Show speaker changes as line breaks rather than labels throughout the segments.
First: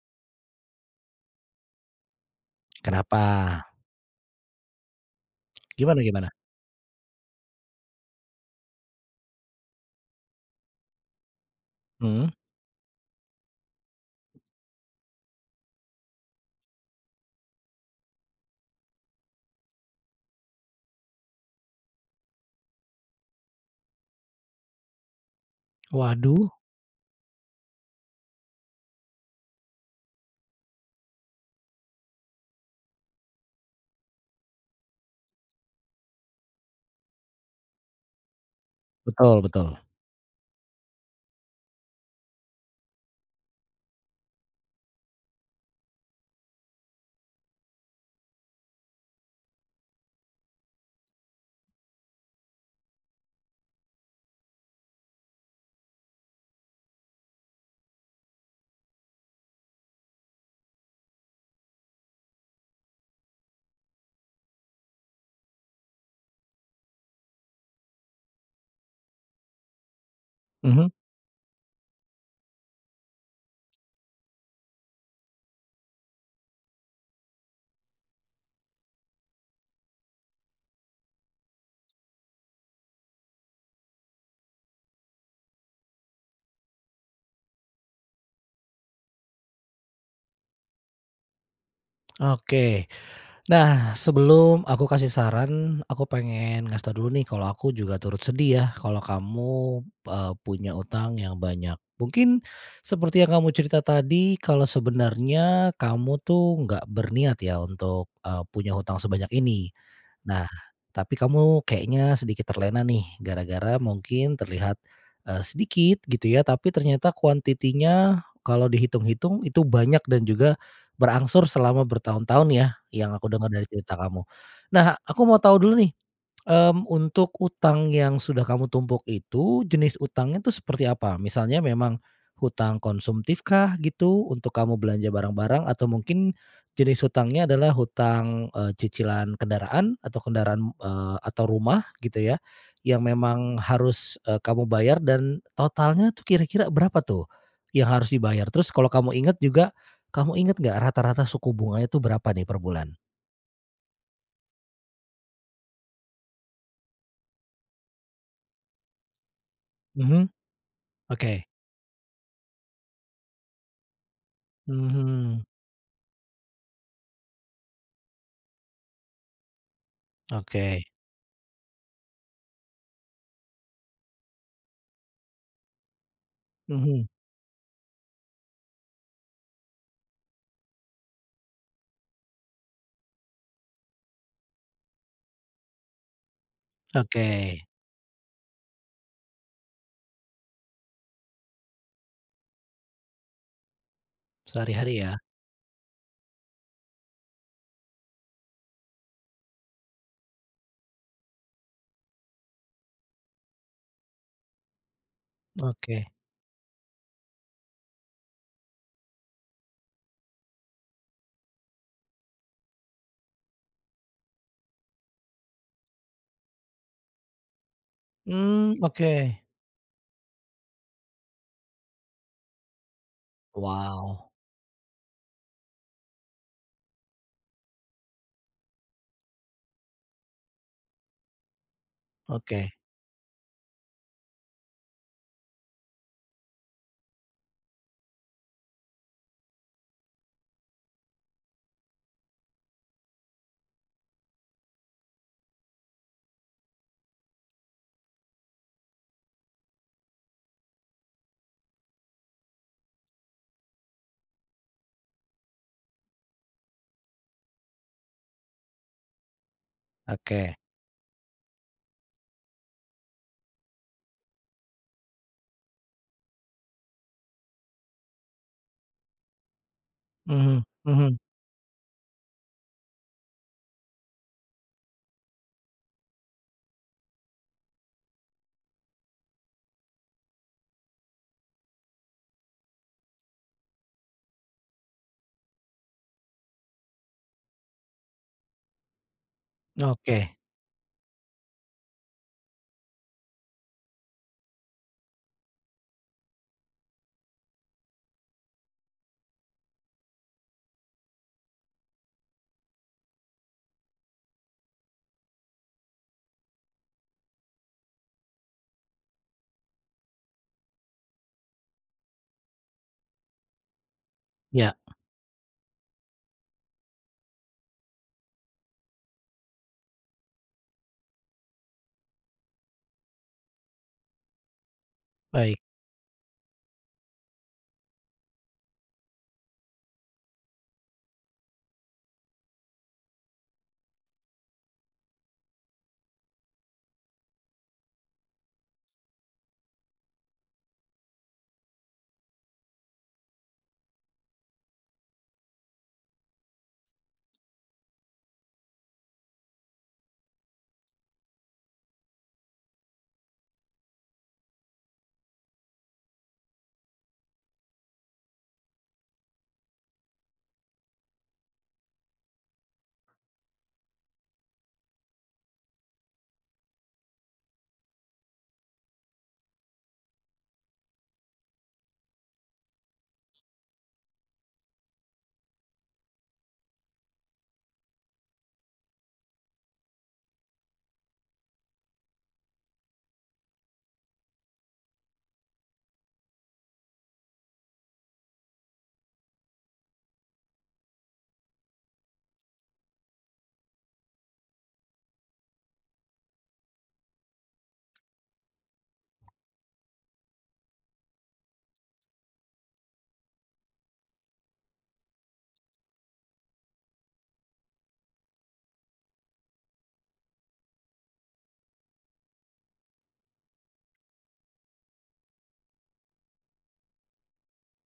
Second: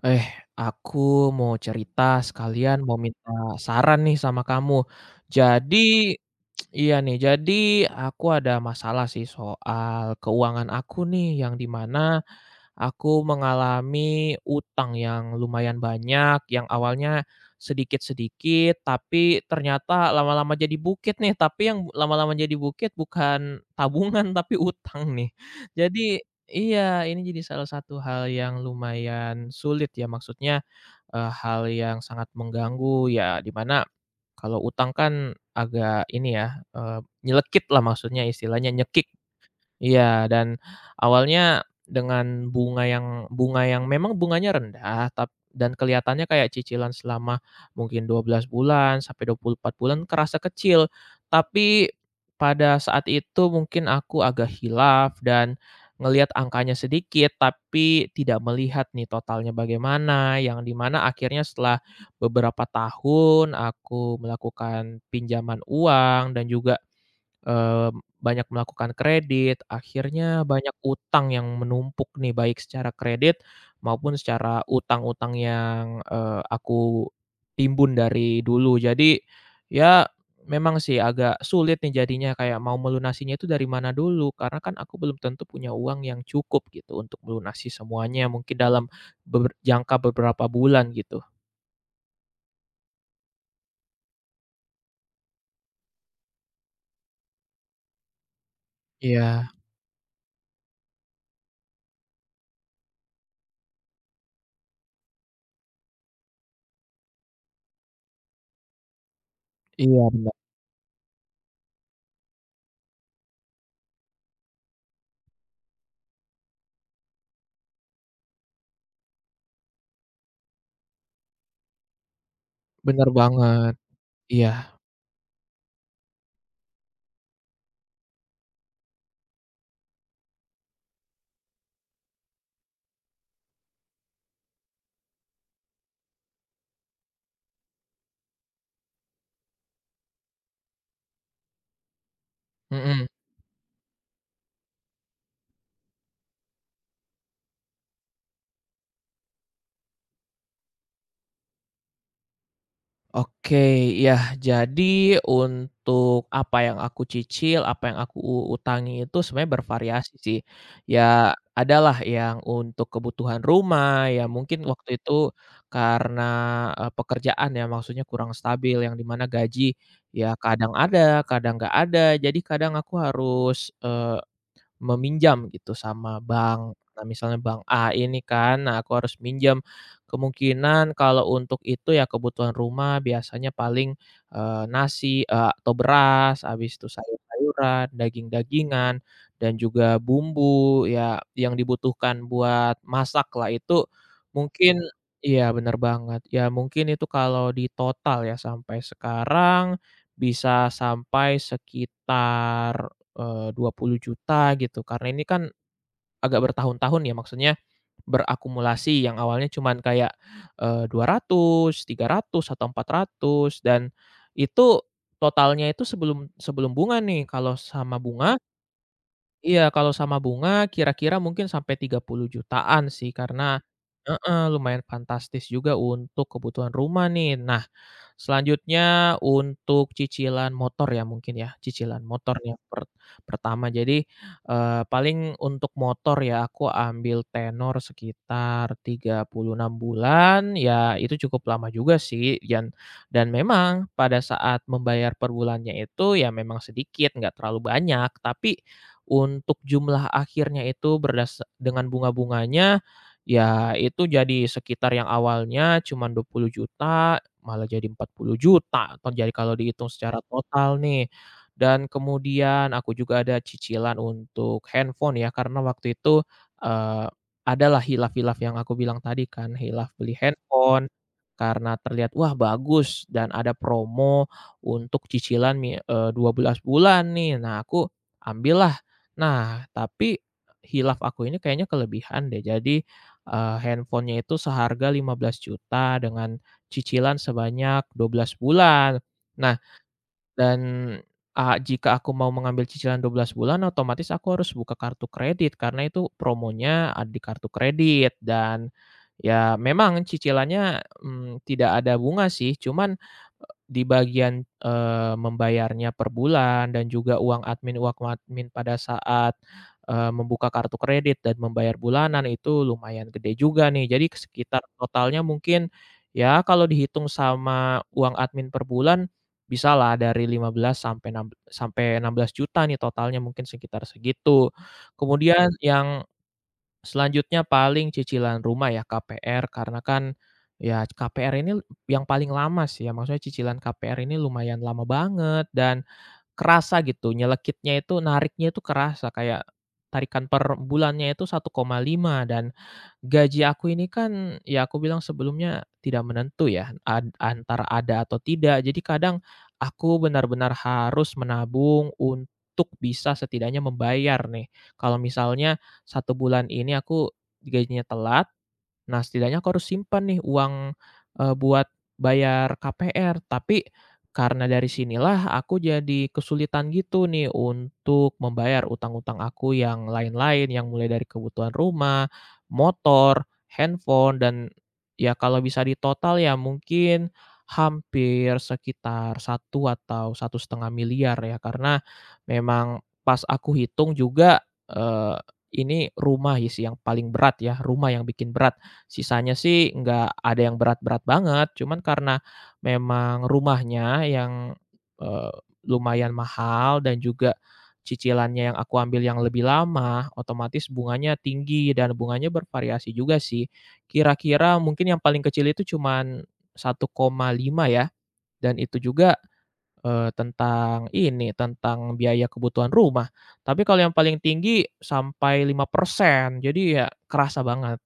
Eh, aku mau cerita, sekalian mau
Kenapa?
minta saran nih sama kamu.
Gimana
Jadi
gimana?
iya, nih. Jadi, aku ada masalah sih soal keuangan aku nih, yang di mana
Mmm.
aku mengalami hutang yang lumayan banyak, yang awalnya sedikit-sedikit, tapi ternyata lama-lama jadi bukit nih. Tapi yang bu lama-lama jadi bukit bukan tabungan, tapi hutang nih. Jadi
Waduh!
iya, ini jadi salah satu hal yang lumayan sulit ya, maksudnya, eee, hal yang sangat mengganggu. Ya, di mana, kalau hutang kan agak ini ya, eee, nyelekit lah maksudnya, istilahnya nyekik.
Betul betul.
Iya, dan awalnya dengan bunga yang bunga yang memang bunganya rendah, tap dan kelihatannya kayak cicilan selama mungkin 12 bulan, sampai 24 bulan, kerasa kecil. Tapi, pada saat itu mungkin aku agak khilaf, dan ngelihat angkanya sedikit, tapi tidak melihat nih totalnya bagaimana. Yang di mana akhirnya setelah beberapa tahun, aku melakukan pinjaman uang, dan juga, eee, banyak melakukan kredit, akhirnya banyak
Mhm.
hutang yang menumpuk nih, baik secara kredit maupun secara hutang-hutang yang, eee, aku timbun dari dulu. Jadi, ya, memang sih agak sulit nih jadinya, kayak mau melunasinya itu dari mana dulu. Karena kan aku belum tentu punya uang yang cukup gitu, untuk melunasi semuanya, mungkin dalam beber jangka beberapa bulan gitu.
Oke. Nah, sebelum aku kasih saran, aku pengen ngasih tahu dulu nih kalau aku juga turut sedih ya, kalau
Iya.
kamu, eee, punya utang yang banyak. Mungkin seperti yang kamu cerita tadi, kalau sebenarnya kamu tuh nggak berniat ya untuk, eee, punya hutang sebanyak ini.
Iya bener.
Nah, tapi kamu kayaknya sedikit terlena nih gara-gara mungkin terlihat, eee, sedikit, gitu ya, tapi ternyata quantity-nya kalau dihitung-hitung itu banyak dan juga berangsur selama bertahun-tahun ya,
Bener
yang aku denger dari
banget.
cerita kamu.
Iya.
Nah, aku mau tahu dulu nih, mmm, untuk utang yang sudah kamu tumpuk itu, jenis utangnya tuh seperti apa? Misalnya memang hutang konsumtifkah? Gitu, untuk kamu belanja barang-barang atau mungkin jenis hutangnya adalah hutang, eee, cicilan kendaraan? Atau kendaraan eee, atau rumah? Gitu ya, yang
Mhm.
memang harus, eee, kamu bayar dan totalnya tuh kira-kira berapa tuh, yang harus dibayar? Terus kalau kamu inget juga, kamu inget nggak rata-rata suku bunganya tuh berapa nih per bulan?
Oke. Yah, jadi untuk apa yang aku cicil, apa yang aku u utangi itu sebenarnya bervariasi
Mhm.
sih. Ya,
Oke.
ada lah yang untuk kebutuhan rumah. Ya mungkin waktu itu
Mhm.
karena, eee, pekerjaan ya, maksudnya kurang stabil yang di mana gaji ya kadang
Oke.
ada, kadang nggak ada. Jadi kadang aku harus, eee, meminjam gitu sama bank. Nah,
Mhm.
misalnya bank A ini kan, nah aku harus minjam. Kemungkinan kalau untuk itu ya kebutuhan rumah biasanya paling, eee, nasi, eee, atau beras, habis itu
Oke.
sayur-sayuran, daging-dagingan, dan juga bumbu ya, yang dibutuhkan buat masaklah. Itu mungkin
Sehari-hari ya.
iya, bener banget. Ya mungkin itu kalau ditotal ya sampai sekarang bisa sampai sekitar, eee, Rp20.000.000 gitu. Karena ini kan
Oke.
agak bertahun-tahun ya, maksudnya berakumulasi. Yang awalnya cuman kayak, eee, Rp200.000, Rp300.000, atau Rp400.000. Dan itu totalnya itu sebelum sebelum bunga nih. Kalau sama bunga
Mmm, oke.
Iya, kalau sama bunga kira-kira mungkin sampai Rp30.000.000-an sih. Karena
Wow.
heeh, lumayan fantastis juga untuk kebutuhan rumah nih. Nah selanjutnya, untuk cicilan motor ya, mungkin ya, cicilan motor nih yang
Oke.
per pertama. Jadi, eee, paling untuk motor ya, aku ambil tenor sekitar 36 bulan. Ya, itu cukup lama juga sih. Yan dan memang pada saat membayar per bulannya itu ya memang sedikit enggak terlalu banyak. Tapi untuk jumlah akhirnya itu berdasark dengan bunga-bunganya, ya itu jadi sekitar yang awalnya cuma Rp20.000.000 malah jadi Rp40.000.000. Atau jadi kalau dihitung secara
Oke.
total nih. Dan kemudian, aku juga ada cicilan untuk handphone ya, karena waktu itu eee, adalah khilaf khilaf yang aku bilang tadi kan. Khilaf beli
Mhm
handphone
mhm.
karena terlihat, “Wah bagus,” dan ada promo untuk cicilan mi eee, 12 bulan nih. Nah, aku ambillah. Nah, tapi khilaf aku ini kayaknya kelebihan deh. Jadi, eee, handphonenya itu seharga Rp15.000.000 dengan cicilan sebanyak 12 bulan. Nah,
Oke.
dan a jika aku mau mengambil cicilan 12 bulan, otomatis aku harus buka kartu kredit karena itu promonya, ah, di kartu kredit. Dan ya memang cicilannya, mmm, tidak ada bunga sih. Cuman, di bagian, eee, membayarnya per bulan dan juga uang admin uang admin pada saat, eee, membuka kartu kredit dan membayar bulanan itu lumayan gede juga nih. Jadi ke sekitar
Ya.
totalnya mungkin, ya kalau dihitung sama uang admin per bulan, bisalah dari Rp15.000.000 sampai enam sampai Rp16.000.000 nih totalnya. Mungkin sekitar segitu. Kemudian
Baik.
yang selanjutnya, paling cicilan rumah ya, KPR. Karena kan, ya KPR ini yang paling lama sih ya, maksudnya cicilan KPR ini lumayan lama banget dan kerasa, gitu. Nyelekitnya itu, nariknya itu kerasa. Kayak tarikan per bulannya itu 1,5. Dan, gaji aku ini kan ya aku bilang sebelumnya tidak menentu ya, ant antara ada atau tidak. Jadi kadang aku benar-benar harus menabung untuk bisa setidaknya membayar nih. Kalau misalnya 1 bulan ini aku gajinya telat, nah, setidaknya aku harus simpan nih uang, eee, buat bayar KPR. Tapi karena dari sinilah aku jadi kesulitan gitu nih untuk membayar utang-utang aku yang lain-lain, yang mulai dari kebutuhan rumah, motor, handphone, dan ya kalau bisa ditotal ya mungkin hampir sekitar 1 atau Rp1.500.000.000 ya. Karena memang pas aku hitung juga, eee, ini rumah sih yang paling berat ya, rumah yang bikin berat. Sisanya sih enggak ada yang berat-berat banget, cuman karena memang rumahnya yang, eee, lumayan mahal dan juga cicilannya yang aku ambil yang lebih lama, otomatis bunganya tinggi dan bunganya bervariasi juga sih. Kira-kira mungkin yang paling kecil itu cuman 1,5 ya. Dan itu juga, eee, tentang ini tentang biaya kebutuhan rumah. Tapi kalau yang paling tinggi sampai 5%. Jadi ya kerasa banget.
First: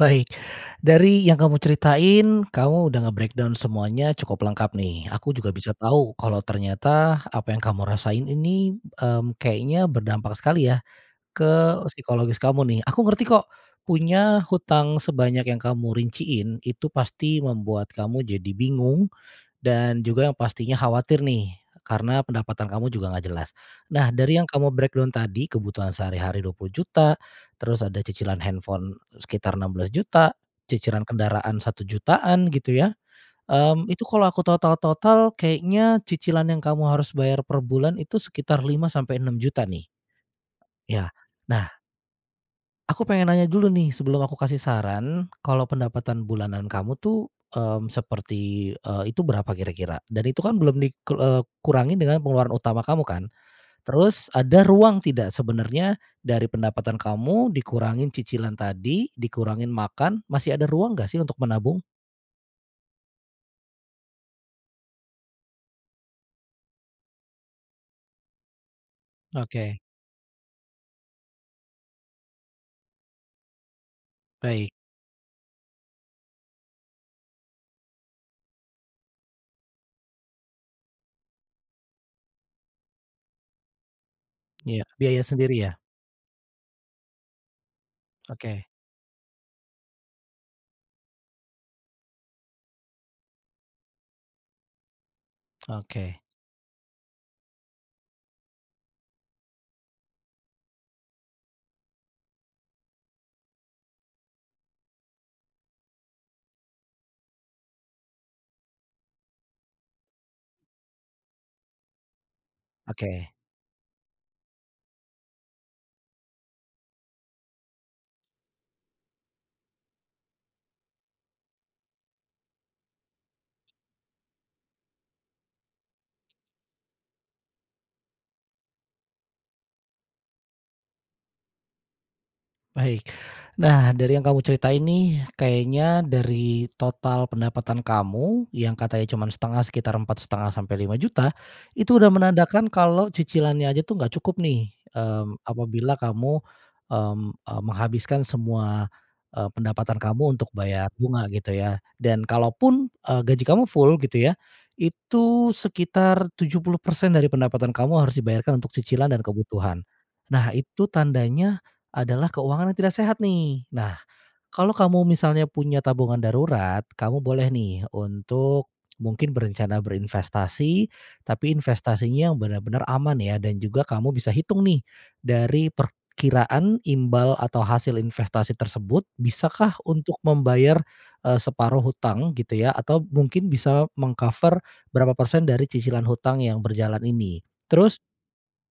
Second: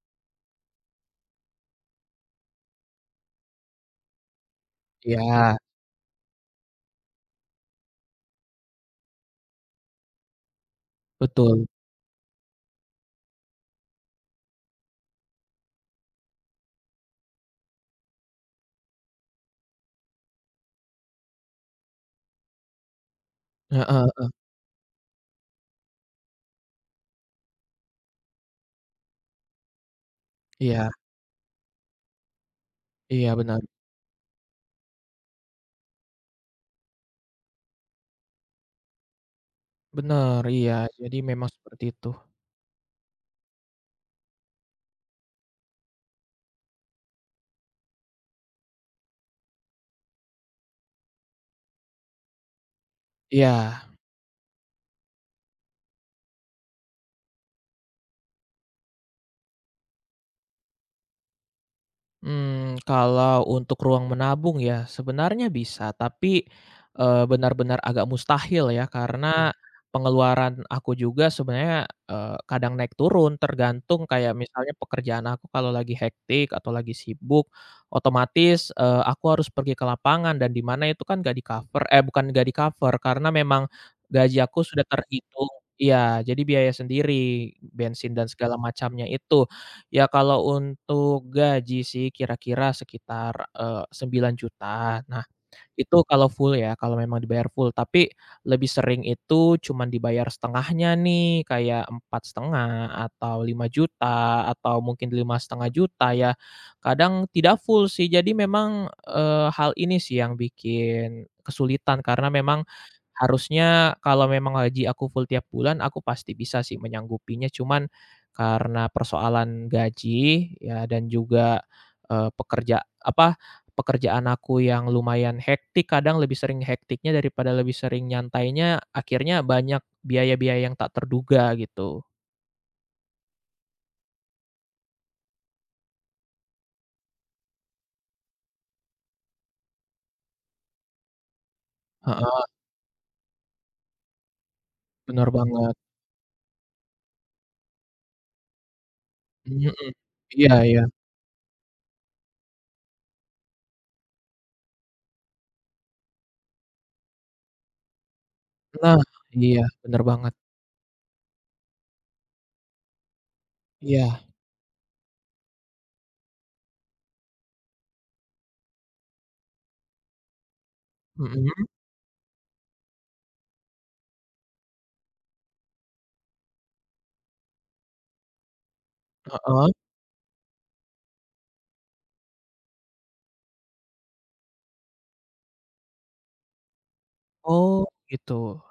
Baik, dari yang kamu ceritain, kamu udah nge-breakdown semuanya cukup lengkap nih. Aku juga
Iya.
bisa tahu kalau ternyata apa yang kamu rasain ini, mmm, kayaknya berdampak sekali ya,
Betul.
ke psikologis kamu nih. Aku ngerti kok punya hutang sebanyak yang kamu rinciin, itu pasti membuat kamu jadi bingung. Dan juga yang pastinya khawatir nih, karena pendapatan kamu juga nggak jelas.
Heeh
Nah,
heeh.
dari yang kamu breakdown tadi, kebutuhan sehari-hari Rp20.000.000, terus ada cicilan handphone sekitar Rp16.000.000,
Iya.
cicilan kendaraan Rp1.000.000-an gitu ya.
Iya benar.
Mmm, itu kalau aku total-total kayaknya cicilan yang kamu harus bayar per bulan itu sekitar Rp5.000.000-Rp6.000.000 nih.
Benar, iya,
Ya.
jadi memang
Nah
seperti itu.
aku pengen nanya dulu nih sebelum aku kasih saran, kalau pendapatan bulanan kamu tuh, mmm, seperti, eee, itu berapa kira-kira? Dan itu kan belum dikel eee, kurangin dengan pengeluaran utama kamu kan?
Iya.
Terus, ada ruang tidak sebenarnya dari pendapatan kamu dikurangin cicilan tadi, dikurangin makan, masih ada ruang nggak sih untuk menabung?
Mmm, kalau untuk ruang menabung ya sebenarnya bisa, tapi, eee, benar-benar agak mustahil ya karena
Oke.
pengeluaran aku juga sebenarnya, eee, kadang naik turun tergantung kayak
Baik.
misalnya pekerjaan aku kalau lagi hektik atau lagi sibuk, otomatis, eee, aku harus pergi ke lapangan dan di mana itu kan nggak di-cover eh, bukan nggak di-cover, karena memang gaji aku
Iya,
sudah
biaya
terhitung
sendiri ya?
iya, jadi biaya sendiri bensin dan segala
Oke.
macamnya itu. Ya, kalau untuk gaji sih kira-kira sekitar, eee, Rp9.000.000. Nah, itu
Oke.
kalau full ya kalau memang dibayar full. Tapi lebih sering itu cuman dibayar 1/2-nya nih, kayak Rp4.500.000 atau Rp5.000.000 atau mungkin Rp5.500.000 ya. Kadang tidak full sih. Jadi memang, eee, hal ini sih yang bikin kesulitan karena memang
Oke.
harusnya kalau memang aji aku full tiap bulan aku pasti bisa sih menyanggupinya. Cuman karena persoalan gaji ya dan juga, eee, pekerja apa, pekerjaan aku yang lumayan hektik, kadang lebih sering hektiknya daripada lebih sering nyantainya, akhirnya banyak biaya-biaya yang tak terduga, gitu.
Baik. Nah, dari yang kamu ceritain nih, kayaknya dari total pendapatan kamu, yang katanya cuman 1/2 sekitar Rp4.500.000-Rp5.000.000, itu udah
Heeh.
menandakan kalau cicilannya aja tuh nggak cukup nih.
Bener
Mmm,
banget.
apabila kamu, mmm, eee, menghabiskan semua, eee,
Mhm.
pendapatan kamu untuk
Iya iya.
bayar bunga gitu ya. Dan kalaupun, eee, gaji kamu full gitu ya, itu sekitar 70% dari pendapatan kamu harus dibayarkan untuk
Nah,
cicilan dan
iya.
kebutuhan.
Bener banget.
Nah, itu tandanya adalah keuangan yang tidak sehat nih. Nah,
Iya.
kalau kamu misalnya punya tabungan darurat, kamu boleh nih untuk mungkin berencana berinvestasi, tapi
Mhm.
investasinya yang benar-benar aman ya, dan juga kamu bisa hitung nih dari perkiraan imbal atau hasil investasi tersebut,
Heeh.
bisakah untuk membayar, eee, separuh hutang gitu ya, atau mungkin bisa meng-cover berapa persen dari cicilan hutang yang berjalan ini.
Oh,
Terus
gitu.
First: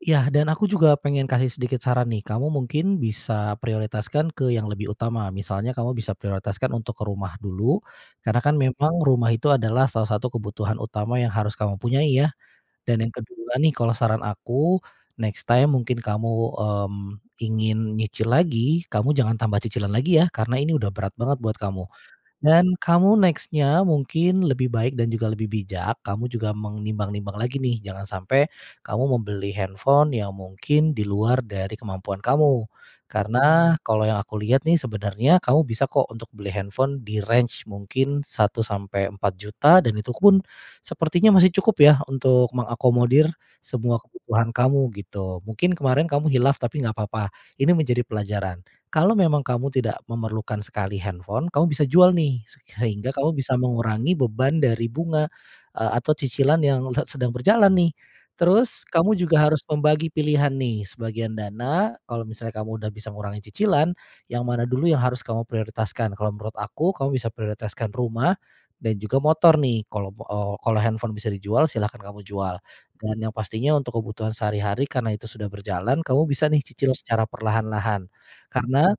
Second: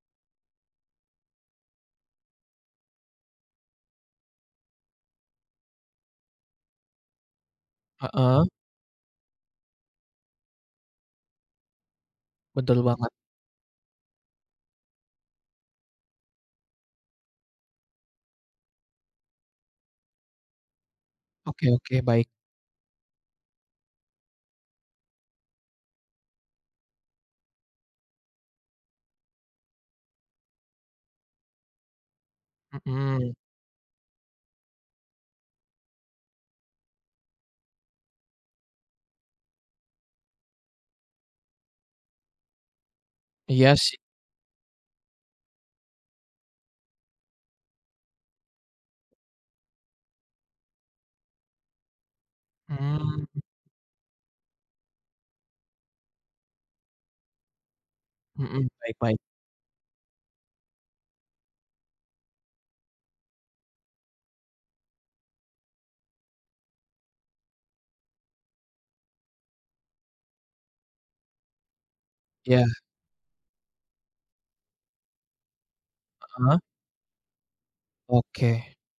Ya, dan aku juga pengen kasih sedikit saran nih. Kamu mungkin bisa prioritaskan ke yang lebih utama. Misalnya kamu bisa prioritaskan untuk ke rumah dulu, karena
Heeh.
kan memang rumah itu adalah salah satu kebutuhan utama yang harus kamu punyai ya.
Betul
Dan
banget.
yang ke-2 nih, kalau saran aku, next time mungkin kamu, mmm, ingin nyicil lagi, kamu jangan tambah cicilan lagi ya, karena ini udah berat banget buat
Oke
kamu.
oke. Baik.
Dan kamu next-nya mungkin lebih baik dan juga lebih bijak, kamu juga menimbang-nimbang lagi nih, jangan sampe kamu membeli handphone yang mungkin di luar dari kemampuan kamu.
Mhm.
Karena kalau yang aku lihat nih sebenarnya kamu bisa kok untuk beli handphone di range mungkin Rp1.000.000-Rp4.000.000, dan itu pun sepertinya masih cukup ya untuk mengakomodir
Iya sih.
semua kebutuhan kamu, gitu. Mungkin kemarin kamu khilaf, tapi nggak papa. Ini menjadi pelajaran. Kalau memang kamu tidak memerlukan sekali handphone, kamu bisa jual nih, se sehingga
Hmm.
kamu bisa mengurangi beban dari bunga, eee, atau cicilan yang led sedang berjalan nih.
Mhm,
Terus
baik
kamu
baik.
juga harus membagi pilihan nih, sebagian dana, kalau misalnya kamu udah bisa ngurangi cicilan, yang mana dulu yang harus kamu prioritaskan. Kalau menurut aku, kamu bisa prioritaskan rumah dan juga motor nih, kalau b eee, kalau handphone bisa dijual, silahkan kamu jual.
Ya.
Dan yang pastinya untuk kebutuhan sehari-hari karena itu sudah berjalan, kamu bisa
Heeh.
nih cicil secara perlahan-lahan.
Oke.
Karena,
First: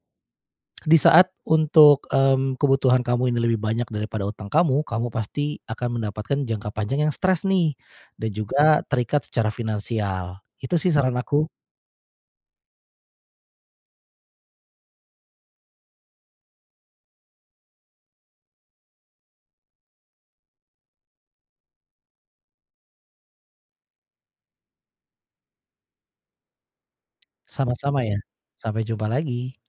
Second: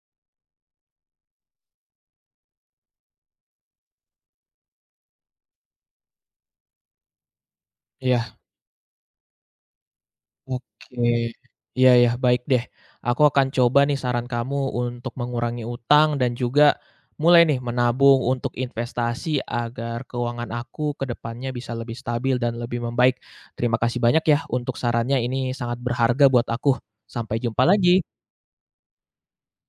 di saat untuk, mmm, kebutuhan kamu ini lebih banyak daripada utang kamu, kamu pasti akan mendapatkan jangka panjang yang stres nih, dan
Iya.
juga terikat secara finansial. Itu sih saran
Oke,
aku.
iya iya, baik deh. Aku akan coba nih saran kamu untuk mengurangi utang dan juga mulai nih menabung untuk investasi agar keuangan aku ke depannya bisa lebih stabil dan lebih membaik. Terima kasih banyak yah, untuk sarannya, ini sangat berharga buat aku. Sampai jumpa lagi.
Sama-sama ya. Sampai jumpa lagi.